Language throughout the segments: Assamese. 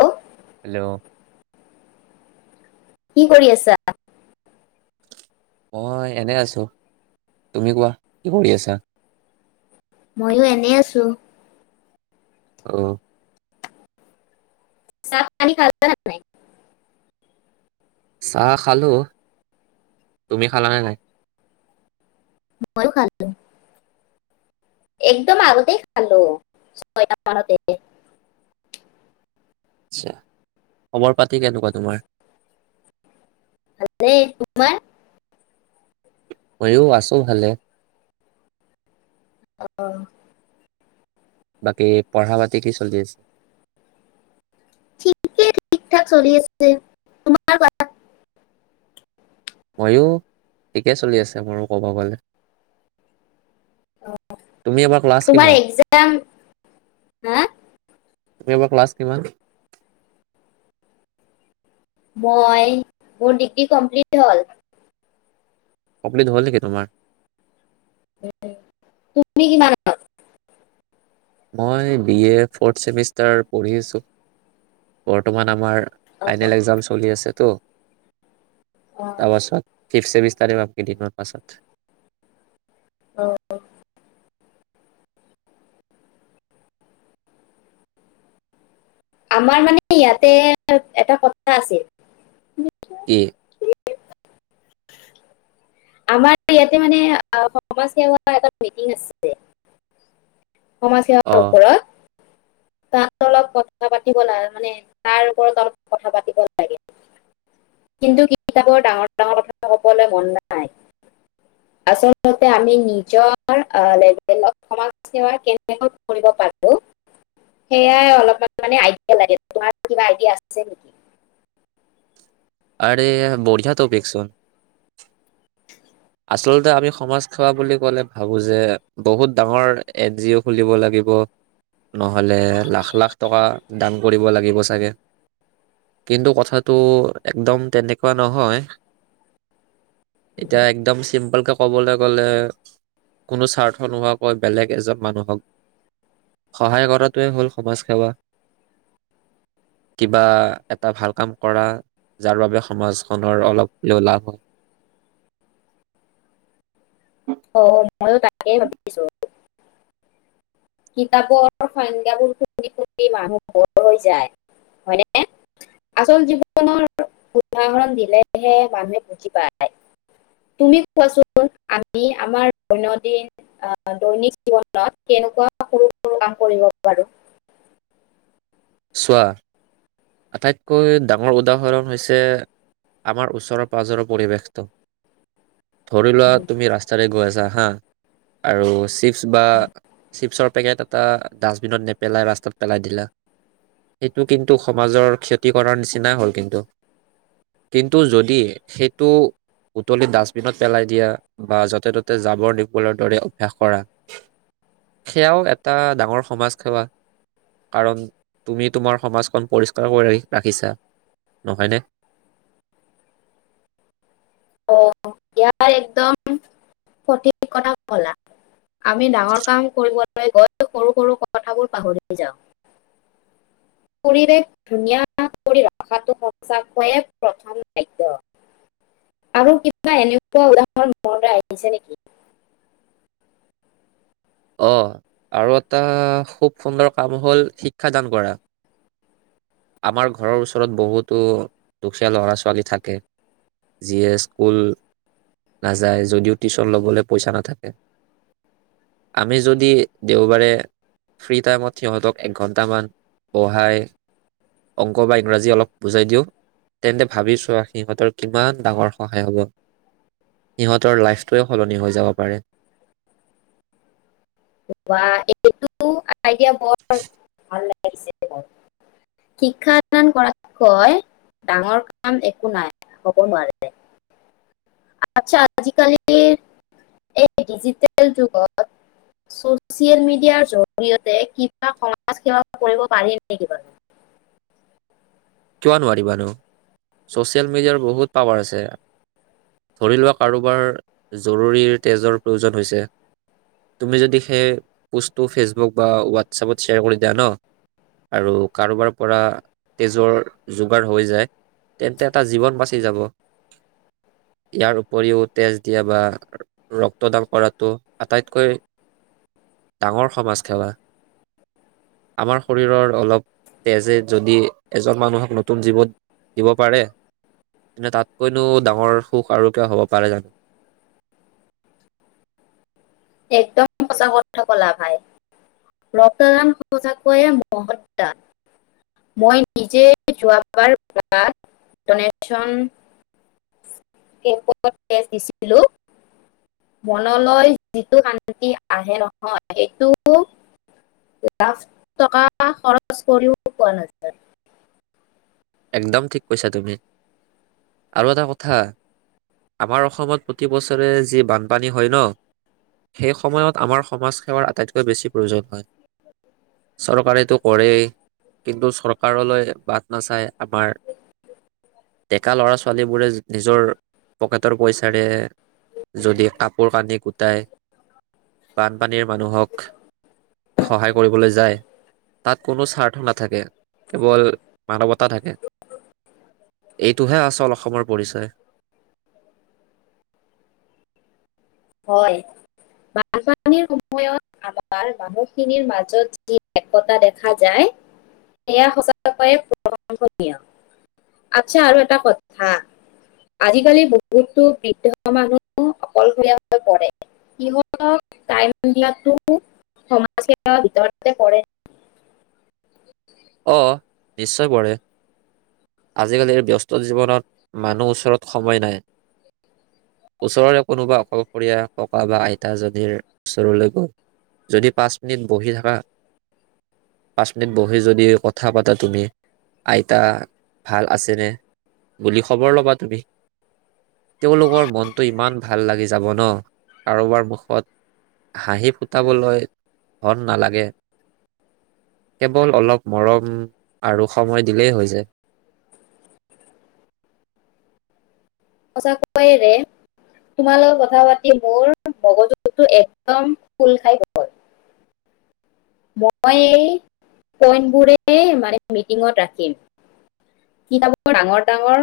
হেল্ল' হেল্ল' কি কৰি আছা? মই এনে আছো। তুমি কোৱা কি কৰি আছা? ময়ো এনে আছো। আহ। চাহ পানী খালা‌ নাই? চাহ খালো। তুমি খালানে নাই? ম‌ইয়ো খালো। একদম আগতেই খালো। ছয়টা মানতে। আচ্ছা। খবৰ পাতি কেনেকুৱা তোমাৰ? ভালেই। তোমাৰ? ময়ো আছো ভালে। আহ। বাকী পঢ়া পাতি কি চলি আছে? ঠিকেই ঠিক ঠাক চলি আছে। তোমাৰ কোৱা? ময়ো ঠিকে চলি আছে মোৰো কব গলে। তুমি এবাৰ ক্লাছ তোমাৰ কিমান? এক্সাম হা তুমি এবাৰ ক্লাছ কিমান? মই মোৰ ডিগ্ৰী কমপ্লিট হ'ল। কপ্লিট হ'ল নেকি তোমাৰ? তুমি কিমানত? মই বি এ ফৰ্থ চেমিষ্টাৰ পঢ়ি আছো বৰ্তমান আমাৰ অ, ফাইনেল একজাম চলি আছে তো অ, তাৰপাছত ফিফ্থ ছেমিষ্টাৰ এ পাম কেইদিনমান পাছত। অঁ। আমাৰ মানে ইয়াতে এটা কথা আছিল কি? আমাৰ ইয়াতে মানে সমাজসেৱা এটা মিটিং আছে। সমাজ সেৱাৰ অঁ ওপৰত। ‌ তাত [unintelligible] থা পাতিব লা মানে তাৰ ওপৰত অলপ কথা পাতিব লাগে, কিন্তু কিতাপৰ ডাঙৰ ডাঙৰ কথা কবলে মন নাই। আচলতে আমি নিজৰ অ লেভেলত সমাজ সেৱা কেনেকৈ কৰিব পাৰো সেয়াই অলপমান মানে আইডিয়া লাগে তোমাৰ কিবা আইডিয়া আছে নেকি? আৰে বঢ়িয়া টপিকচোন। [inaudible] আচলতে আমি সমাজসেৱা বুলি ক'লে ভাবোঁ যে বহুত ডাঙৰ এন জি অ' খুলিব লাগিব, নহ'লে লাখ লাখ টকা দান কৰিব লাগিব চাগে কিন্তু কথা টো একদম তেনেকুৱা নহয়, এতিয়া [unintelligible] পল কে কবলে গলে কোনো স্বাৰ্থ নোহোৱাকৈ বেলেগ এজন মানুহক সহায় কৰাটোৱে হ'ল সমাজ সেৱা, কিবা এটা ভাল কাম কৰা যাৰ বাবে সমাজখনৰ অলপ হলেও লাভ হয়। অ ময়ো তাকে ভাবিছো। কিতাপৰ সংজ্ঞাবোৰ শুনি শুনি মানুহ বৰ হৈ যায় হয়নে আচল জীৱনৰ উদাহৰণ দিলেহে মানুহে বুজি পায় তুমি কোৱাচোন আমি আমাৰ দৈনন্দিন দৈনিক জীৱনত কেনেকুৱা সৰু সৰু কাম কৰিব পাৰোঁ? চোৱা আটাইতকৈ ডাঙৰ উদাহৰণ হৈছে আমাৰ ওচৰৰ পাজৰৰ পৰিৱেশটো। ধৰি লোৱা তুমি ৰাস্তাৰে গৈ আছা হা আৰু চি বা চিপছৰ পেকেট টা ডাষ্টবিনত নেপেলাই ৰাস্তাত পেলাই দিলা এইটো কিন্তু সমাজৰ ক্ষতি কৰাৰ নিচিনাই হ'ল কিন্তু, কিন্তু যদি সেইটো উতলি ডাষ্টবিনত পেলাই দিয়া বা য'তে ত'তে জাবৰ নিপবলৰ দৰে অভ্যাস কৰা সেয়াও এটা ডাঙৰ সমাজ সেৱা, কাৰণ তুমি তোমাৰ সমাজখন পৰিষ্কাৰ কৰি ৰাখিছা নহয়নে? অ' ইয়াৰ একদম সঠিক কথা কলা। আমি ডাঙৰ কাম কৰিব [unintelligible] গৈ সৰু সৰু কথাবোৰ পাহৰি যাওঁ। পৰিৱেশ ধুনীয়া কৰি ৰখাটো সঁচাকৈয়ে কৈয়ে প্ৰথম খাদ্য। আৰু কিবা এনেকুৱা উদাহৰণৰ মনলৈ আহিছে নেকি? অ' আৰু এটা খুব সুন্দৰ কাম হ'ল শিক্ষাদান কৰা। আমাৰ ঘৰৰ ওচৰত বহুতো দুখীয়া ল'ৰা ছোৱালী থাকে যিয়ে স্কুল নাযায় যদিও টিউচন ল'বলৈ পইচা নাথাকে। আমি যদি দেওবাৰে ফ্ৰী টাইমত সিহঁতক এক ঘণ্টামান বহাই অংক বা ইংৰাজী অলপ বুজাই দিওঁ, তেন্তে ভাবি চোৱা সিহঁতৰ কিমান ডাঙৰ সহায় হ'ব। সিহঁতৰ লাইফটোৱে সলনি হৈ যাব পাৰে। বা এইটোতো আইডিয়া বৰ ভাল লাগিছে। শিক্ষা দান কৰাতকৈ ডাঙৰ কাম একো নাই হব নোৱাৰে। আচ্ছা আজিকালিৰ এই ডিজিটেল যুগত ছ'চিয়েল মিডিয়াৰ জৰিয়তে কিবা সমাজসেৱা কৰিব পাৰি নেকি বাৰু? কিয় নোৱাৰিবা নো। ছ'চিয়েল মিডিয়াৰ বহুত পাৱাৰ আছে ধৰি লোৱা কাৰোবাৰ জৰুৰীৰ তেজৰ প্ৰয়োজন হৈছে, তুমি যদি সেই পোষ্টটো ফেচবুক বা হোৱাটছাপত শ্বেয়াৰ কৰি দিয়া ন আৰু কাৰোবাৰ পৰা তেজৰ যোগাৰ হৈ যায় তেন্তে এটা জীৱন বাচি যাব। ইয়াৰ উপৰিও তেজ দিয়া বা ৰক্তদান কৰাতটো আটাইতকৈ ডাঙৰ সমাজ সেৱা। আমাৰ শৰীৰৰ অলপ তেজে যদি এজন মানুহৰ নতুন জীৱন দিব পাৰে তেন্তে তাতকৈনো ডাঙৰ সুখ আৰু কিবা হ'ব পাৰে জানো। একদম সচা কথা কলা ভাই। ৰক্তদান সচাকৈয়ে মহৎ দান, মই নিজে যোৱাবাৰ [unintelligible] দনেচন কেম্পত তেজ দিছিলো, মনলৈ যিটো শান্তি আহে নহয় সেইটো লাখ টকা খৰচ কৰিও পোৱা নাযায়। একদম ঠিক কৈছা তুমি আৰু এটা কথা আমাৰ অসমত প্ৰতি বছৰে যি বানপানী হয় ন সেই সময়ত আমাৰ সমাজ সেৱাৰ আটাইতকৈ বেছি প্ৰয়োজন হয়। চৰকাৰেটো কৰেই কিন্তু চৰকাৰলৈ বাট নাচায় আমাৰ ডেকা ল'ৰা ছোৱালীবোৰে নিজৰ পকেটৰ পইচাৰে যদি কাপোৰ কানি গোটাই বানপানীৰ মানুহক সহায় কৰিবলৈ যায়, তাত কোনো স্বাৰ্থ নাথাকে কেৱল মানৱত তা থাকে এইটোহে আচল অসমৰ পৰিচয়। হয়। বানপানীৰ সময়ত আমাৰ মানুহখিনিৰ মাজত যি একতা দেখা যায় সেয়া সঁচয়ে প্ৰশংসনীয় আচ্ছা আৰু এটা কথা, আজিকালি বহুতো বৃদ্ধ মানুহ অকলশৰীয়া হৈ পৰে সিহত, সিহঁতক টাইম দিয়াতো সমাজ সেৱা ভিতৰতে পৰে। অ নিশ্চয় পৰে। আজিকালিৰ ব্যস্ত জীৱনত মানুহ ওচৰত সময় নাই ওচৰৰে কোনোবা অকলশৰীয়া ককা বা আইতাজীৰ ওচৰলৈ গৈ যদি পাঁচ মিনিট বহি থকা পাঁচ মিনিট বহি যদি, কথা পাতা তুমি আইতা ভাল আছেনে, বুলি খবৰ ল'বা তুমি তেওঁলোকৰ মনটো ইমান ভাল লাগি যাব ন কাৰোবাৰ মুখত হাঁহি ফুটাবলৈ ধন নালাগে কেৱল অলপ, মৰম আৰু সময় দিলেই হৈ যায়। সঁচাকৈয়ে ৰে তোমাৰ লগত কথা পাতি মোৰ মগজুটো একদম ফুল খাই গল। মই এই পইণ্ট বোৰে মানে মিটিঙত ৰাখিম কিতাপৰ ডাঙৰ ডাঙৰ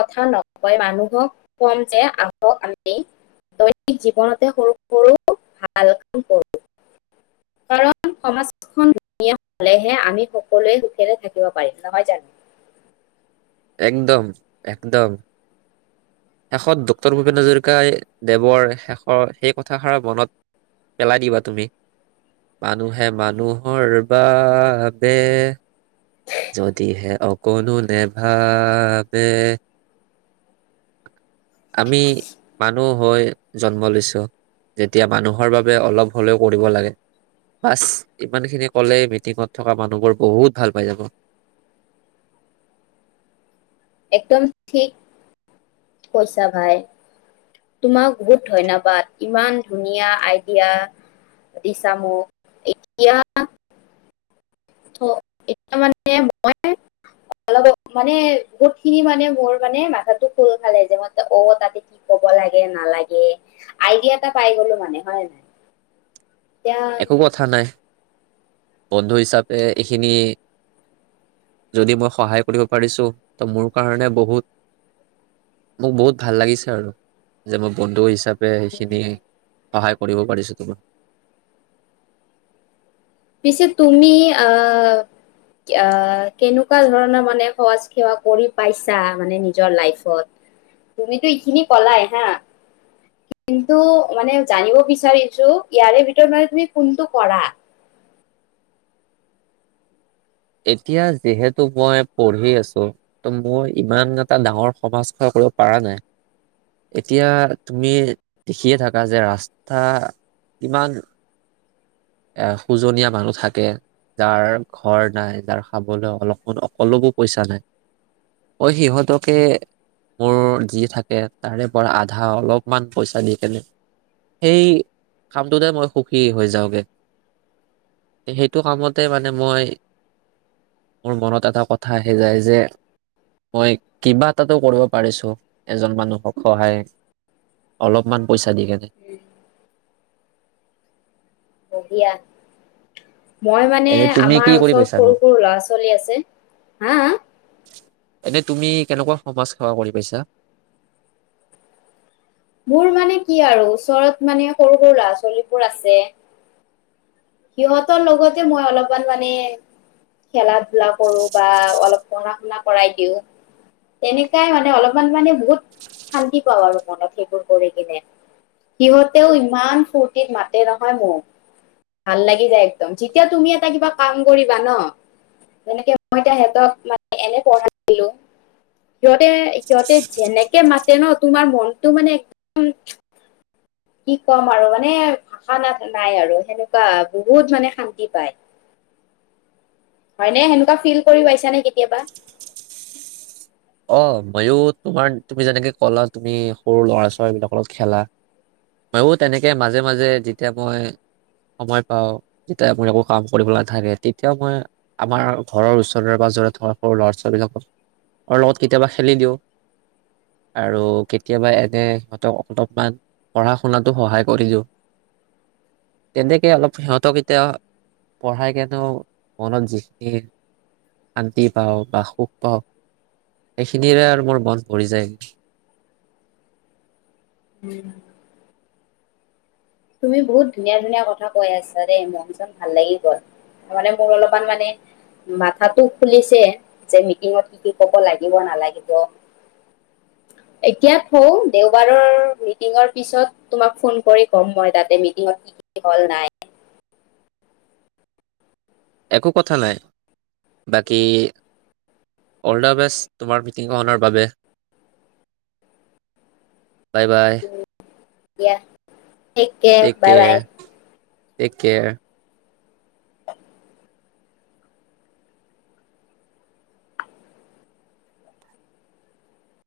কথা নকয় মানুহক কম যে আহক আমি দৈনিক জীৱনতে সৰু সৰু ভাল কাম কৰো কাৰণ? সমাজখন নিয় হ'লেহে আমি সকলোৱে সুখেৰে থাকিব পাৰিম নহয় জানো। একদম একদম শেষত ডক্টৰ ভূপেন হাজৰিকাই দেৱৰ শেষৰ সেই কথাষাৰ মনত পেলাই দিবা তুমি মানুহে মানুহৰ বাবে যদিহে অকণো নেভাবে। আমি মানুহ হৈ জন্ম লৈছো যেতিয়া মানুহৰ বাবে অলপ হলেও কৰিব লাগে বাছ ইমানখিনি কলে মিটিঙত থকা মানুহবোৰ বহুত ভাল পাই যাব। একদম ঠিক কৈছা ভাই তোমাক বহুত ধন্যবাদ ইমান ধুনীয়া আইডিয়া দিছা মোক এতিয়া। এয়া মানে মই অলপ মানে বহুত খিনি মানে মোৰ মানে মাথাটো খোল খালে যে মই অ তাতে কি কব লাগে নালাগে আইডিয়া এটা পাই গলো মানে হয় নাই। এতিয়া একো কথা নাই। বন্ধু হিচাপে এইখিনি যদি মই সহায় কৰিব পাৰিছো ত মোৰ কাৰণে বহুত মোক বহুত ভাল লাগিছে আৰু যে মই বন্ধু হিচাপে। পে সেইখিনি। সহায় কৰিব পাৰিছো তোমাক। পিছে তুমি আহ আহ কেনেকুৱা ধৰণৰ মানে সহজ সেৱা কৰি পাইছা মানে নিজৰ লাইফত তুমিতো এইখিনি কলাই হা কিন্তু মানে জানিব বিচাৰিছো ইয়াৰে ভিতৰত মানে তুমি কোনটো কৰা। এতিয়া যিহেতু মই পঢ়ি আছো ত মোৰ ইমান এটা ডাঙৰ সমাজ সেৱা কৰিব পৰা নাই এতিয়া তুমি দেখিয়ে থাকা যে ৰাস্তা ইমান। এ খোজনীয়া মানুহ থাকে যাৰ ঘৰ নাই যাৰ খাবলৈ অলপমান অলপ ও পইচা নাই মই সিহঁতকে মোৰ যি থাকে তাৰে পৰা আধা অলপমান পইচা দি কেনে সেই কামটোতে মই সুখী হৈ যাওঁগে। সেইটো কামতে মানে মই মোৰ মনত এটা কথা আহি যায় যে মই কিবা এটাটো কৰিব পাৰিছো এজন মানুহক সহায় অলপমান পইচা দি কেনে। ব্ৰহিয়া মই মানে এনে তুমি কি আমাৰ কৰি ওচৰত পাইছানো সৰু সৰু ল'ৰা ছোৱালী আছে হা। এনে তুমি কেনেকুৱা সমাজ সেৱা কৰি পাইছা? মোৰ মানে কি আৰু ওচৰত মানে সৰু সৰু ল'ৰা ছোৱালীবোৰ আছে, সিহঁতৰ লগতে মই অলপমান মানে খেলা ধূলা কৰো বা অলপ পঢ়া শুনা কৰাই দিওঁ তেনেকাই মানে অলপমান মানে বহুত শান্তি পাওঁ আৰু মনত সেইবোৰ কৰি কিনে সিহঁতেও ইমান ফূুৰ্তিত মাতে নহয় মোক। ভাল লাগি যায় একদম যেতিয়া তুমি এটা কিবা কাম কৰিবা ন যেনেকে মই ত সেহঁতক মানে এনে পঢ়াইছিলো সিহঁতে সিহঁতে যেনেকে মাতে ন তোমাৰ মনটো মানে একদম। কি কম আৰু মানে ভাষাা নাই আৰু সেনেকুৱা বহুত মানে শান্তি পায় হয়নে সেনেকুৱা ফিল কৰি পাইছা নে কেতিয়াবা? অ মইয়ো তোমাৰ তুমি যেনেকে কলা তুমি সৰু ল'ৰা ছোৱালীবিলাকৰ লগত খেলা মইো তেনেকে মাজে মাজে যেতিয়া মই সময় পাওঁ যেতিয়া মোৰ একো কাম কৰিবলৈা থাকে তেতিয়াও মই আমাৰ ঘৰৰ ওচৰৰে পাজৰে থকা সৰু ল'ৰা ছোৱালীবিলাকক। লগত কেতিয়াবা খেলি দিওঁ আৰু কেতিয়াবা এনে সিহঁতক অলপমান পঢ়া শুনাতো সহায় কৰি দিওঁ তেনেকে অলপ সিহঁতক এতিয়া পঢ়াই কেনেও মনত যিখিনি শান্তি পাওঁ বা সুখ পাওঁ। এইখিনিৰে আৰু মোৰ মন পৰি যায়। উম। তুমি বহুত ধুনীয়া ধুনীয়া কথা কৈ আছা দেই মন চন ভাল লাগি গল, তাৰ মানে মোৰ অলপমান মানে মাথাটো খুলিছে যে মিটিঙত কি কি কব লাগিব নালাগিব। এতিয়া থও দেওবাৰৰ মিটিঙৰ পিছত তোমাক ফোন কৰিম। কম মই তাতে কি কি মিটিংল হল নাই। একো কথা নাই বাকী। অল দা বেষ্ট তোমাৰ মিটিংখনৰ বাবে বাই বাই। দিয়া। তেক কেৰ বাই বাই। তেক কেয়াৰ। [unintelligible]